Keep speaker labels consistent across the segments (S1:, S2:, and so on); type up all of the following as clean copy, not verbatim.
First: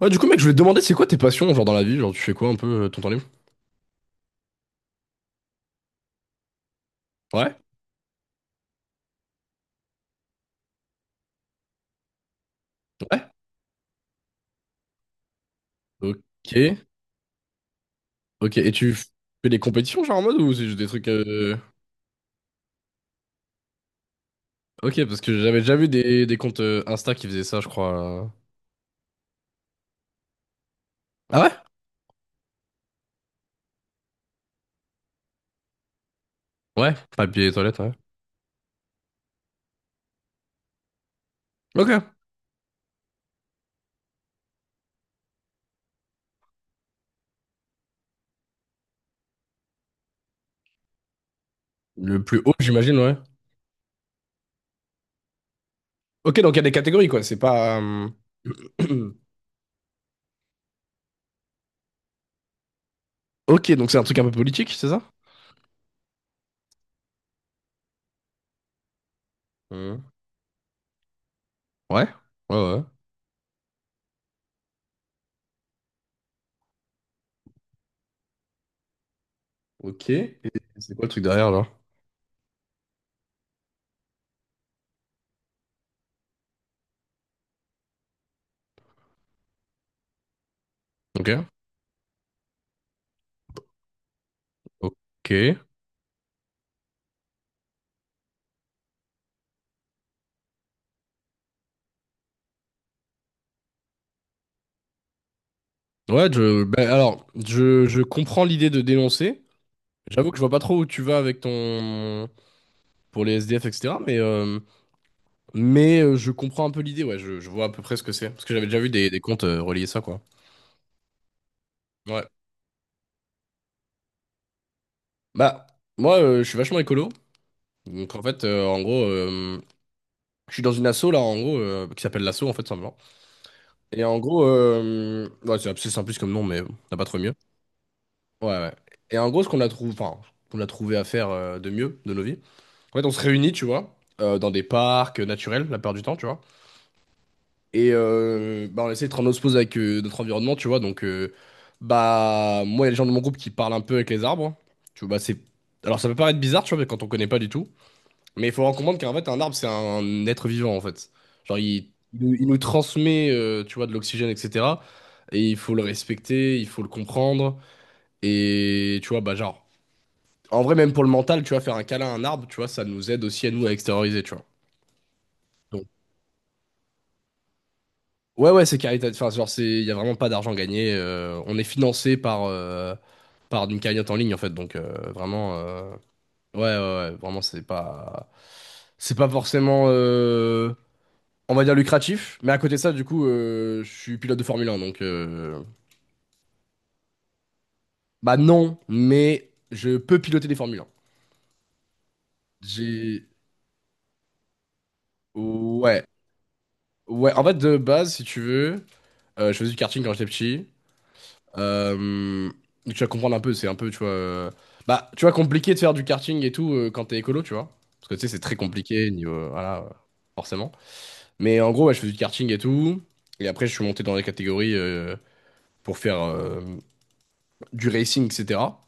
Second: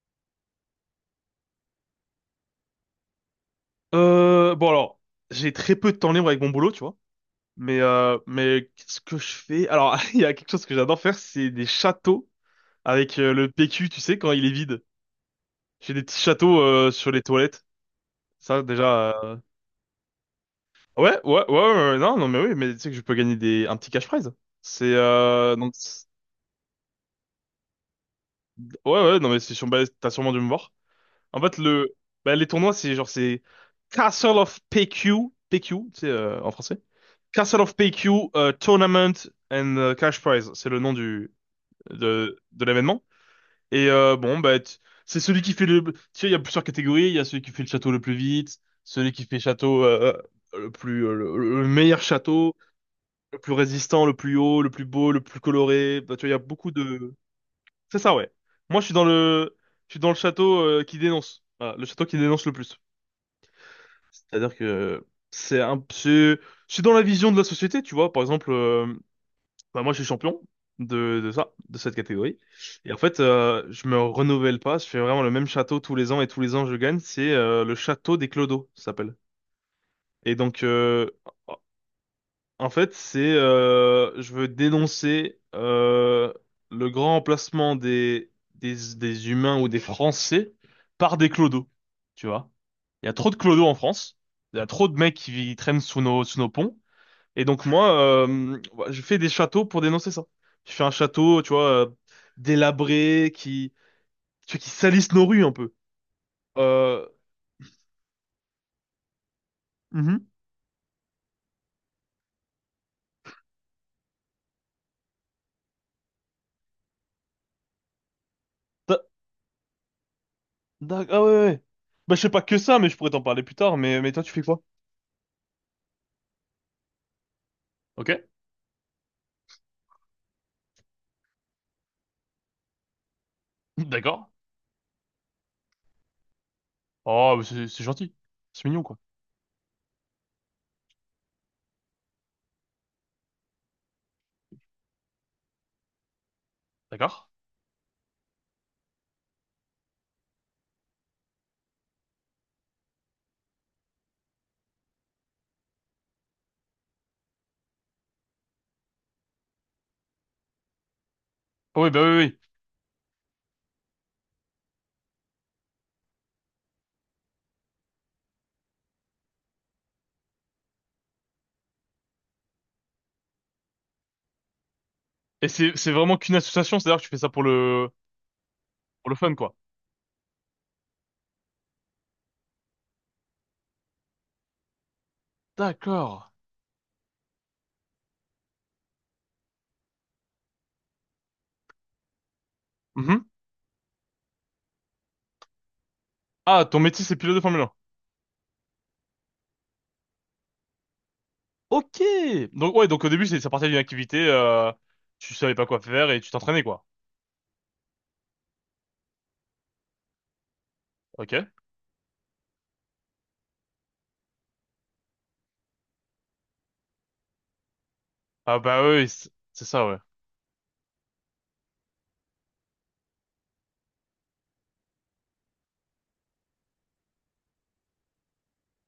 S1: Ouais, du coup, mec, je voulais te demander, c'est quoi tes passions, genre dans la vie? Genre, tu fais quoi un peu ton temps libre?
S2: Bon alors, j'ai très peu de temps libre avec mon boulot, tu vois.
S1: Ouais,
S2: Mais qu'est-ce que je fais? Alors, il y a quelque chose que j'adore faire, c'est des châteaux avec
S1: ouais.
S2: le PQ, tu sais, quand il est vide. J'ai des petits
S1: Ok,
S2: châteaux sur les toilettes.
S1: ok.
S2: Ça
S1: Et tu
S2: déjà.
S1: fais des compétitions, genre en mode, ou c'est juste des trucs.
S2: Ouais, ouais, ouais,
S1: euh,
S2: ouais, ouais, non, non, mais oui, mais tu sais que je peux gagner des un petit cash prize. C'est
S1: Ok, parce que
S2: euh,
S1: j'avais
S2: donc
S1: déjà vu
S2: c'est-
S1: des comptes Insta qui faisaient ça, je crois.
S2: ouais, ouais, non, mais bah, t'as sûrement dû me voir.
S1: Ah
S2: En
S1: ouais?
S2: fait, le bah, les tournois, c'est genre c'est Castle of PQ, tu sais, en français.
S1: Ouais, papier et
S2: Castle of
S1: toilette, ouais.
S2: PQ Tournament and Cash Prize, c'est le nom du
S1: Ok.
S2: de, de l'événement. Bon, bah, c'est celui qui fait le. Tu sais, il y a plusieurs catégories. Il y a celui qui fait le château le plus vite, celui qui fait château le plus le meilleur
S1: Le plus haut,
S2: château,
S1: j'imagine, ouais.
S2: le plus résistant, le plus haut, le plus beau, le plus coloré. Bah, tu vois, il y a
S1: Ok, donc il y a
S2: beaucoup
S1: des catégories,
S2: de.
S1: quoi. C'est pas.
S2: C'est
S1: euh,
S2: ça, ouais. Moi, je suis dans le château qui dénonce. Voilà, le château qui dénonce le plus.
S1: Ok, donc c'est un truc un peu
S2: C'est-à-dire
S1: politique, c'est ça?
S2: que c'est un c'est je suis dans la vision de la société, tu vois. Par exemple. Bah, moi, je
S1: Hmm.
S2: suis champion de ça, de cette
S1: Ouais,
S2: catégorie.
S1: ouais, ouais.
S2: Et en fait, je me renouvelle pas. Je fais vraiment le même château tous les ans et tous les ans, je gagne. C'est le château des clodos, ça s'appelle.
S1: Ok.
S2: Et
S1: Et
S2: donc,
S1: c'est quoi le truc derrière, là?
S2: en fait, c'est je veux dénoncer le grand emplacement des humains ou des Français par
S1: Ok.
S2: des clodos. Tu vois? Il y a trop de clodos en France. Il y a trop de mecs qui
S1: Ok.
S2: traînent sous nos ponts. Et donc moi, bah, je fais des châteaux pour dénoncer ça. Je fais un château, tu vois, délabré, qui, tu vois, qui salisse nos rues un peu.
S1: Ouais, je, ben,
S2: Euh,
S1: alors, je comprends l'idée de dénoncer. J'avoue
S2: mhm.
S1: que je vois pas trop où tu vas avec ton... pour les SDF, etc. Mais je comprends un peu l'idée, ouais. Je vois à peu près ce que c'est. Parce que j'avais déjà vu
S2: Da-
S1: des comptes relier ça, quoi.
S2: ah ouais, ouais. Ouais. Bah je
S1: Ouais.
S2: sais pas que ça, mais je pourrais t'en parler plus tard. Mais toi, tu fais quoi?
S1: Bah, moi, je suis vachement écolo.
S2: Ok,
S1: Donc, en fait, en gros, je suis dans une asso, là, en gros, qui s'appelle l'asso, en fait, simplement. Et en
S2: d'accord.
S1: gros, ouais, c'est assez simpliste comme nom, mais on n'a pas trop mieux.
S2: Oh, mais c'est gentil.
S1: Ouais,
S2: C'est
S1: ouais.
S2: mignon, quoi.
S1: Et en gros, ce qu'on a trouvé, enfin, qu'on a trouvé à faire de mieux de nos vies, en fait, on se réunit, tu vois, dans des parcs naturels, la plupart du temps, tu vois.
S2: D'accord.
S1: Et bah, on essaie d'être en osmose avec notre environnement, tu vois. Donc, bah, moi, il y a les gens de mon groupe qui parlent un peu avec les arbres, hein. Tu vois, bah, c'est. Alors, ça peut paraître bizarre, tu vois, quand on connaît pas du tout. Mais il faut en comprendre qu'en fait, un arbre, c'est un être vivant, en fait. Genre,
S2: Ah
S1: il,
S2: oui, bah oui,
S1: il nous,
S2: oui.
S1: il nous transmet, tu vois, de l'oxygène, etc. Et il faut le respecter, il faut le comprendre. Et, tu vois, bah, genre, en vrai, même pour le mental, tu vois, faire un câlin à un arbre, tu vois, ça nous aide aussi à nous à extérioriser, tu vois.
S2: Et c'est vraiment qu'une association, c'est-à-dire que tu fais ça
S1: Ouais, ouais, c'est
S2: pour le
S1: caritatif. Enfin,
S2: fun,
S1: genre,
S2: quoi.
S1: c'est, il y a vraiment pas d'argent gagné. On est financé par, par une cagnotte en ligne, en fait. Donc, vraiment,
S2: D'accord.
S1: ouais, ouais, ouais, vraiment, c'est pas forcément, on va dire lucratif. Mais à côté de ça, du coup,
S2: Mhm.
S1: je suis pilote de Formule 1, donc,
S2: Ah, ton métier, c'est pilote de Formule.
S1: bah non, mais je peux piloter des Formule 1.
S2: Ok. Donc ouais, donc au début
S1: J'ai,
S2: c'est ça partait d'une activité, tu savais pas quoi
S1: ouais,
S2: faire et tu t'entraînais quoi.
S1: ouais. En fait, de base, si tu veux, je faisais du karting quand j'étais petit.
S2: Ok.
S1: Euh, donc tu vas comprendre un peu, c'est un peu, tu vois. Bah, tu vois, compliqué de faire du karting et tout quand t'es écolo, tu vois. Parce que tu sais, c'est très
S2: Ah bah oui, oui,
S1: compliqué,
S2: c'est
S1: niveau,
S2: c'est
S1: voilà,
S2: ça ouais.
S1: forcément. Mais en gros, ouais, je faisais du karting et tout. Et après, je suis monté dans les catégories pour faire du racing, etc.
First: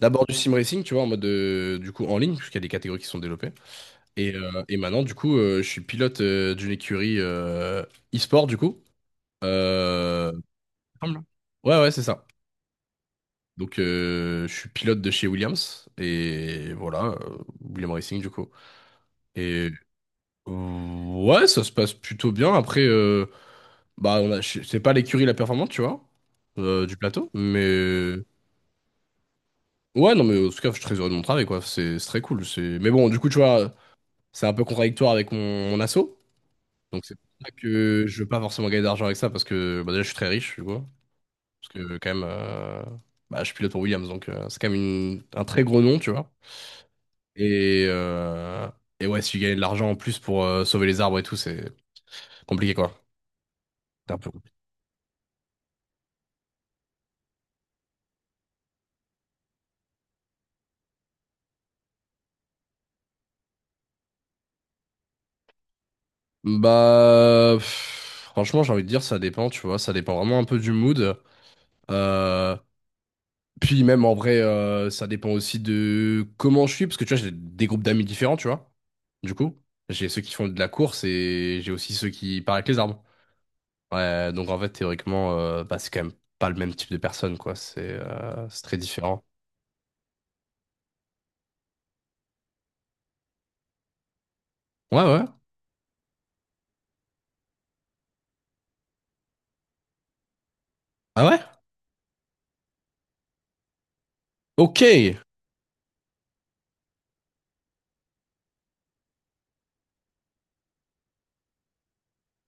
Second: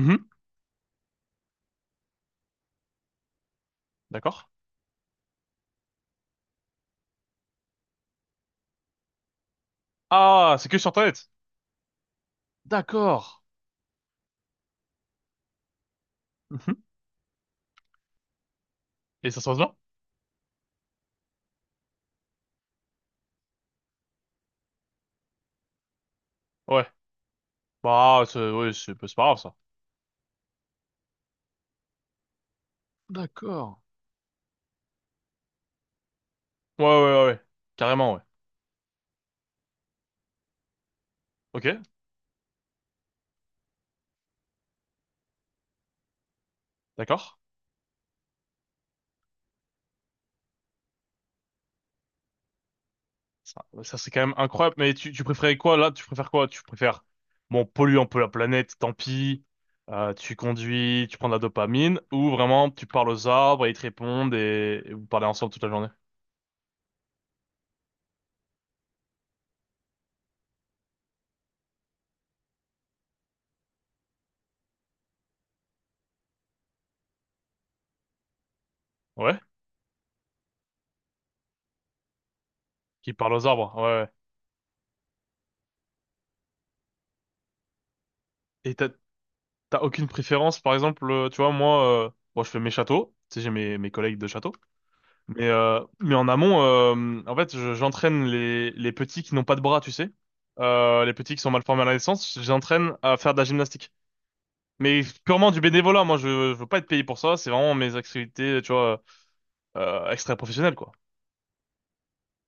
S1: D'abord du sim racing, tu vois, en mode du coup en ligne, puisqu'il y a des catégories qui sont développées.
S2: D'accord.
S1: Et maintenant, du coup, je suis pilote d'une écurie e-sport, du coup. Euh,
S2: Ah, c'est que sur
S1: il me semble.
S2: internet.
S1: Ouais, ouais, c'est ça.
S2: D'accord.
S1: Donc, je suis pilote de chez Williams. Et
S2: Mhm.
S1: voilà, William Racing, du coup.
S2: Et ça se passe
S1: Et
S2: bien?
S1: ouais, ça se passe plutôt bien. Après, bah, on a- je- c'est pas l'écurie la performante, tu vois,
S2: Ouais.
S1: du plateau. Mais
S2: Bah c'est ouais, c'est bah, c'est pas grave ça.
S1: ouais, non, mais en tout cas, je suis très heureux de mon travail, quoi. C'est très cool. C'est... Mais bon, du coup, tu vois,
S2: D'accord.
S1: c'est un peu contradictoire avec mon, mon asso.
S2: Ouais ouais
S1: Donc, c'est
S2: ouais
S1: pour
S2: ouais.
S1: ça que
S2: Carrément ouais.
S1: je veux pas forcément gagner d'argent avec ça parce que bah, déjà, je suis très riche, tu vois.
S2: Ok.
S1: Parce que, quand même, bah, je pilote pour Williams. Donc, c'est quand même une- un très gros nom, tu vois.
S2: D'accord.
S1: Et, euh, et ouais, si tu gagnes de l'argent en plus pour sauver les arbres et tout, c'est compliqué quoi.
S2: Ça, c'est
S1: C'est un
S2: quand
S1: peu
S2: même
S1: compliqué.
S2: incroyable. Mais tu préférais quoi là? Tu préfères quoi? Tu préfères, bon, polluer un peu la planète, tant pis. Tu conduis, tu prends de la dopamine, ou vraiment tu parles aux arbres et ils te répondent et vous parlez ensemble toute la journée.
S1: Bah, pff, franchement, j'ai envie de dire, ça dépend, tu vois, ça dépend vraiment un peu du mood. Euh, Puis même en vrai, ça dépend aussi de comment je suis, parce que tu vois, j'ai des groupes d'amis différents, tu vois. Du
S2: Ouais?
S1: coup, j'ai ceux qui font de la course et j'ai aussi ceux qui parlent avec les arbres.
S2: Qui parlent aux arbres, ouais, ouais.
S1: Ouais, donc en fait, théoriquement, bah, c'est quand même pas le même type de personne, quoi. C'est
S2: Et
S1: très
S2: t'as,
S1: différent.
S2: t'as aucune préférence, par exemple, tu vois, moi, bon, je fais mes châteaux, tu sais, j'ai mes collègues de château,
S1: Ouais, ouais.
S2: mais en amont, en fait, j'entraîne les petits qui n'ont pas de bras, tu sais, les
S1: Ah
S2: petits
S1: ouais?
S2: qui sont mal formés à la naissance, j'entraîne à faire de la gymnastique.
S1: Ok.
S2: Mais purement du bénévolat, moi je veux pas être payé pour ça, c'est vraiment mes activités, tu vois, extra-professionnelles, quoi.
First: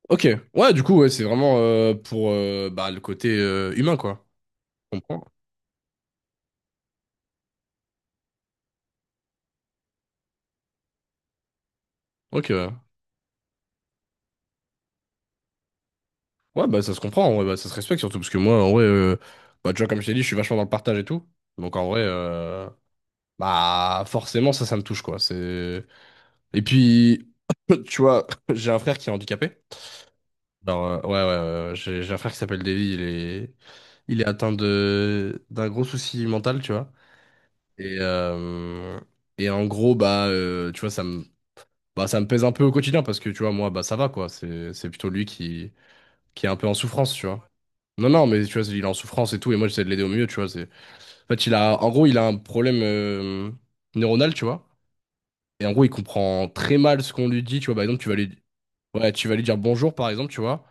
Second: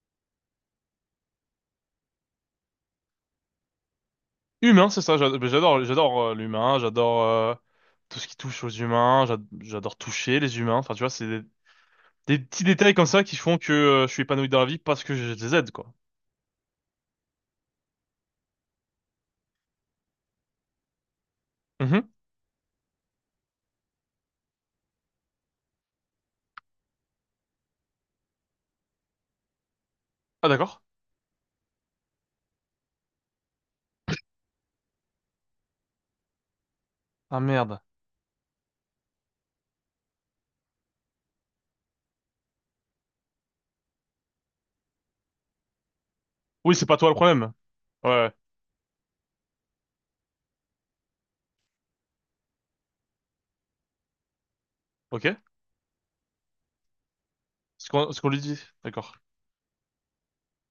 S1: Ok. Ouais, du coup, ouais, c'est vraiment pour bah, le côté humain, quoi.
S2: Humain,
S1: Je
S2: c'est ça,
S1: comprends.
S2: j'adore, j'adore l'humain, j'adore tout ce qui touche aux humains, j'adore toucher les humains, enfin tu vois, c'est des
S1: Ok.
S2: petits
S1: Ouais,
S2: détails comme ça qui font que je suis épanoui dans la vie parce que je les aide, quoi.
S1: ouais, bah ça se comprend, ouais, bah, ça se respecte surtout, parce que moi, en vrai, bah, tu vois, comme je t'ai dit, je suis vachement dans le partage et tout. Donc en vrai,
S2: Mhm.
S1: bah forcément, ça me touche, quoi. C'est... Et puis, tu vois, j'ai un frère qui est handicapé.
S2: Ah d'accord.
S1: Alors, ouais, ouais, ouais, ouais, j'ai un frère qui s'appelle Davy, il est atteint de d'un gros souci mental, tu vois.
S2: Ah merde.
S1: Et, euh, et en gros, bah, tu vois, ça me bah, ça me pèse un peu au quotidien parce que tu vois, moi, bah, ça va quoi. C'est plutôt lui qui est un peu en
S2: Oui, c'est pas toi
S1: souffrance,
S2: le
S1: tu vois.
S2: problème.
S1: Non,
S2: Ouais,
S1: non,
S2: ouais.
S1: mais tu vois, il est en souffrance et tout. Et moi, j'essaie de l'aider au mieux, tu vois. C'est... En fait, il a, en gros, il a un problème neuronal, tu vois.
S2: Ok.
S1: Et en gros, il comprend très mal ce qu'on lui dit, tu vois. Par
S2: Ce
S1: exemple, tu
S2: qu'on
S1: vas
S2: ce
S1: lui,
S2: qu'on lui dit,
S1: ouais,
S2: d'accord.
S1: tu vas lui dire bonjour, par exemple, tu vois.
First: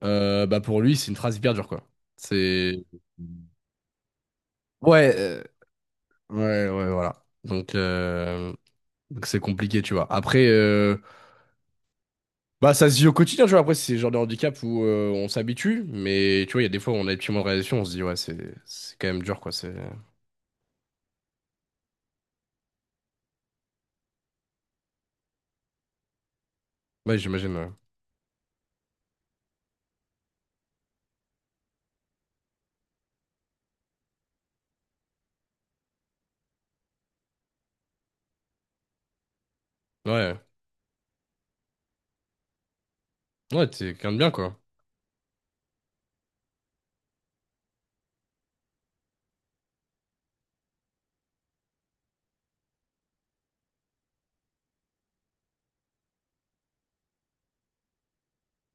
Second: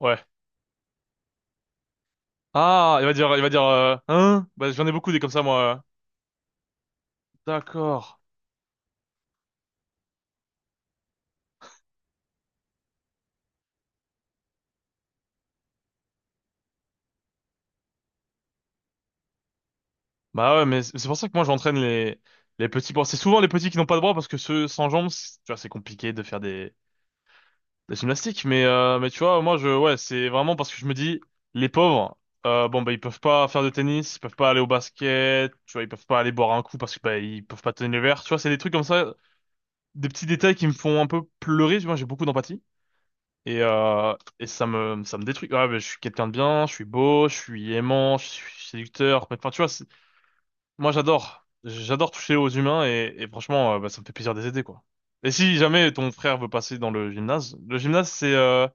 S2: Ouais.
S1: Bah, pour lui, c'est une phrase hyper dure, quoi. C'est.
S2: Ah, il va dire, hein? Bah j'en ai beaucoup
S1: Ouais,
S2: des comme ça, moi.
S1: ouais, ouais, voilà. Donc,
S2: D'accord.
S1: euh, donc c'est compliqué, tu vois. Après, bah, ça se vit au quotidien, tu vois. Après, c'est le genre de handicap où on s'habitue, mais tu vois, il y a des fois où on a des petits moments de réalisation, on se dit, ouais, c'est quand même dur, quoi. C'est...
S2: Bah ouais, mais c'est pour ça que moi j'entraîne les petits bras. C'est souvent les petits qui n'ont pas de bras parce que ceux sans jambes, tu vois, c'est compliqué de faire des,
S1: Ouais, j'imagine, ouais.
S2: des gymnastiques. Mais tu vois, moi je, ouais, c'est vraiment parce que je me dis, les pauvres, bon, bah ils peuvent pas faire de tennis, ils peuvent pas aller au basket, tu vois, ils peuvent pas aller boire un coup parce que, bah, ils peuvent pas tenir le verre. Tu vois, c'est des trucs comme ça, des petits
S1: Ouais,
S2: détails qui me font un peu pleurer. Tu vois, j'ai beaucoup d'empathie. Et,
S1: ouais, t'es quelqu'un
S2: euh,
S1: de bien,
S2: et
S1: quoi.
S2: ça me détruit. Ouais, mais je suis quelqu'un de bien, je suis beau, je suis aimant, je suis séducteur. Enfin, tu vois, moi, j'adore. J'adore toucher aux humains et franchement, bah, ça me fait plaisir de les aider, quoi. Et si jamais ton frère veut passer dans le gymnase, c'est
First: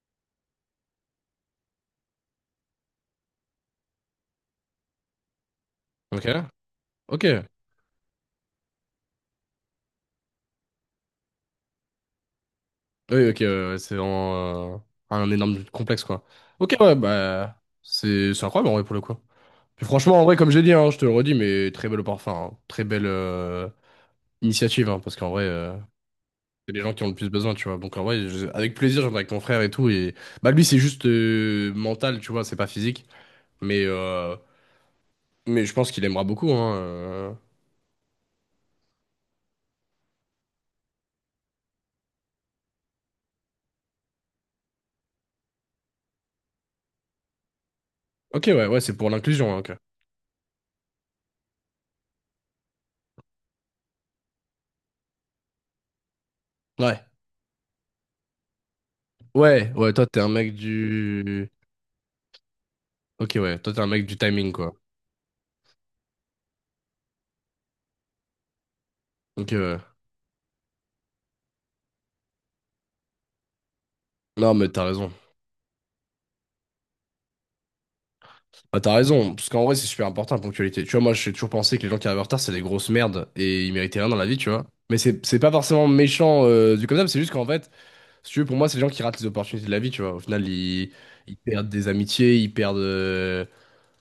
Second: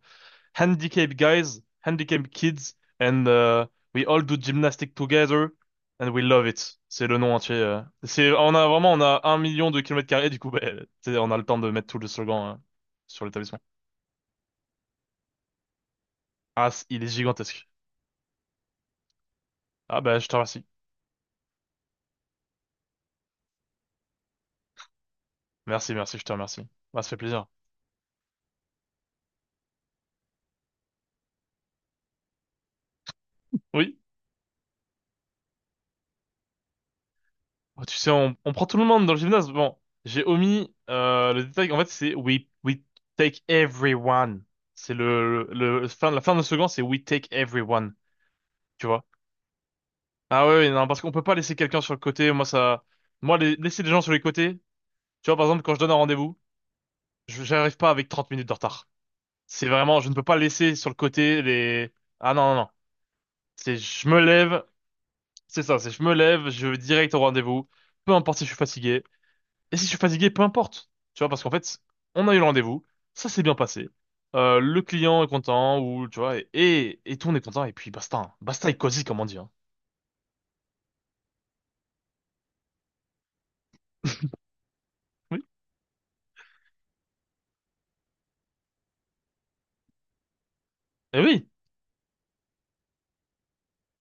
S2: Handicap Guys, Handicap Kids, and we all do gymnastics together, and we
S1: Ok,
S2: love it. C'est le
S1: ok.
S2: nom entier. C'est, on a vraiment, on a 1 million de kilomètres carrés, du coup, bah, tu sais, on a le temps de mettre tout le slogan sur
S1: Oui, ok,
S2: l'établissement.
S1: ouais, ouais, c'est vraiment un énorme complexe, quoi.
S2: Ah,
S1: Ok, ouais,
S2: il est
S1: bah,
S2: gigantesque.
S1: c'est incroyable, en vrai, pour le coup. Puis
S2: Ah, bah,
S1: franchement, en
S2: je
S1: vrai,
S2: te
S1: comme j'ai
S2: remercie.
S1: dit, hein, je te le redis, mais très belle, au parfum, hein. Très belle initiative, hein, parce qu'en vrai.
S2: Merci, merci, je te remercie.
S1: C'est les gens
S2: Bah,
S1: qui ont
S2: ça
S1: le
S2: fait
S1: plus
S2: plaisir.
S1: besoin, tu vois. Donc en vrai, je- avec plaisir, j'en avec mon frère et tout. Et bah lui, c'est juste mental, tu vois, c'est pas physique. Mais
S2: Oui.
S1: euh, mais je pense qu'il aimera beaucoup. Hein.
S2: Oh, tu sais, on prend tout le monde dans le gymnase. Bon, j'ai omis le détail. En fait, c'est we take everyone. C'est le- Fin, la fin de la second, c'est we take everyone.
S1: Ok, ouais, ouais,
S2: Tu
S1: c'est
S2: vois?
S1: pour l'inclusion, hein, ok.
S2: Ah ouais, ouais, non, parce qu'on peut pas laisser quelqu'un sur le côté. Moi, ça, moi, laisser les gens sur les côtés. Tu vois, par exemple, quand je donne un rendez-vous,
S1: Ouais,
S2: j'arrive pas avec 30 minutes de retard. C'est
S1: ouais, ouais.
S2: vraiment,
S1: Toi,
S2: je ne
S1: t'es
S2: peux
S1: un
S2: pas
S1: mec
S2: laisser sur le côté
S1: du.
S2: les. Ah non, non, non.
S1: Ok, ouais. Toi,
S2: C'est,
S1: t'es un mec
S2: je
S1: du
S2: me
S1: timing,
S2: lève.
S1: quoi.
S2: C'est ça. C'est, je me lève. Je vais direct au rendez-vous. Peu importe si je suis fatigué.
S1: Ok,
S2: Et
S1: ouais.
S2: si je suis fatigué, peu importe. Tu vois, parce qu'en fait, on a eu le rendez-vous, ça s'est bien passé.
S1: Non, mais
S2: Le
S1: t'as raison.
S2: client est content, ou tu vois, et tout, on est content, et puis basta. Hein. Basta et
S1: Bah, t'as
S2: cosy, comme on
S1: raison,
S2: dit.
S1: parce
S2: Hein.
S1: qu'en vrai, c'est super important la ponctualité. Tu vois, moi, j'ai toujours pensé que les gens qui arrivent en retard, c'est des grosses merdes et ils méritaient rien dans la vie, tu vois. Mais c'est
S2: Oui.
S1: pas forcément méchant du comme ça, mais c'est juste qu'en fait. Si tu veux, pour moi, c'est les gens qui ratent les opportunités de la vie, tu vois. Au final, ils,
S2: Et
S1: ils
S2: oui,
S1: perdent des amitiés, ils perdent,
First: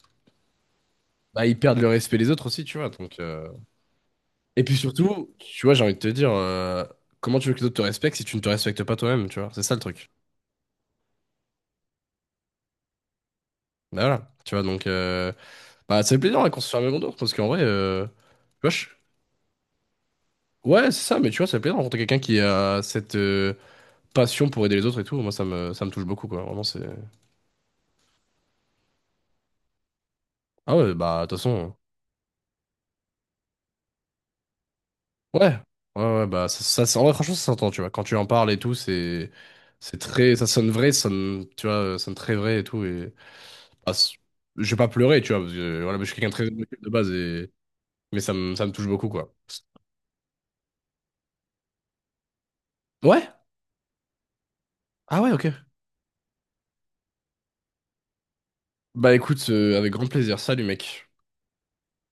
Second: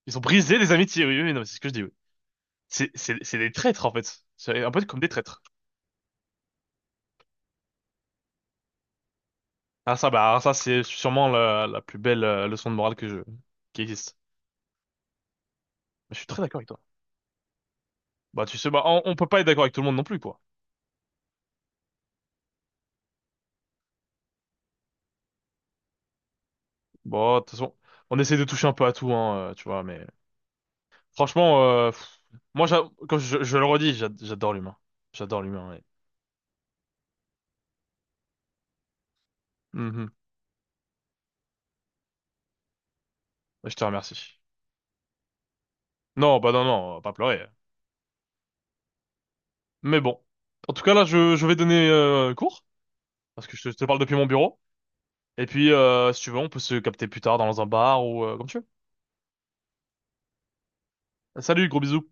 S2: ils ont brisé des amitiés, oui, oui, oui, non,
S1: bah,
S2: mais c'est
S1: ils
S2: ce que je
S1: perdent
S2: dis,
S1: le
S2: oui.
S1: respect des autres aussi, tu
S2: C'est,
S1: vois.
S2: c'est,
S1: Donc,
S2: c'est des traîtres, en fait. C'est
S1: et
S2: un
S1: puis
S2: peu comme des
S1: surtout,
S2: traîtres.
S1: tu vois, j'ai envie de te dire, comment tu veux que les autres te respectent si tu ne te respectes pas toi-même, tu vois. C'est ça le
S2: Ah,
S1: truc.
S2: ça, bah, alors ça, c'est sûrement la plus belle leçon de morale qui
S1: Bah,
S2: existe.
S1: voilà, tu vois, donc... Bah, ça
S2: Mais je
S1: fait
S2: suis
S1: plaisir
S2: très
S1: hein,
S2: d'accord
S1: qu'on
S2: avec
S1: se
S2: toi.
S1: fasse un même tour, parce qu'en vrai, tu
S2: Bah, tu
S1: vois,
S2: sais, bah,
S1: je-
S2: on peut pas être d'accord avec tout le monde non plus, quoi.
S1: ouais, c'est ça, mais tu vois, ça fait plaisir de rencontrer quelqu'un qui a cette passion pour aider les autres et tout. Moi, ça me touche beaucoup, quoi. Vraiment, c'est...
S2: Bon, de toute façon, on essaie de toucher un peu à tout, hein, tu vois, mais
S1: Ah ouais, bah, de toute
S2: franchement,
S1: façon...
S2: pff, moi, comme je le redis, j'adore l'humain. J'adore
S1: Ouais,
S2: l'humain, ouais.
S1: ouais, ouais, bah ça, ça, ça- en vrai, franchement, ça s'entend, tu vois. Quand tu en parles et tout, c'est
S2: Mhm.
S1: très, ça sonne vrai, ça sonne, tu vois, ça sonne très vrai et tout. Et
S2: Je te
S1: bah, c'est-
S2: remercie.
S1: je vais pas pleurer, tu vois, parce que voilà, je suis quelqu'un de
S2: Non,
S1: très
S2: bah non, non,
S1: émotif de
S2: on va
S1: base
S2: pas pleurer.
S1: et mais ça me touche beaucoup, quoi.
S2: Mais bon. En tout cas, là, je vais donner cours,
S1: Ouais,
S2: parce que je te parle depuis mon bureau.
S1: ah ouais,
S2: Et
S1: ok.
S2: puis, si tu veux, on peut se capter plus tard dans un bar ou comme tu veux.
S1: Bah écoute, avec grand plaisir. Salut, mec.
S2: Salut, gros bisous.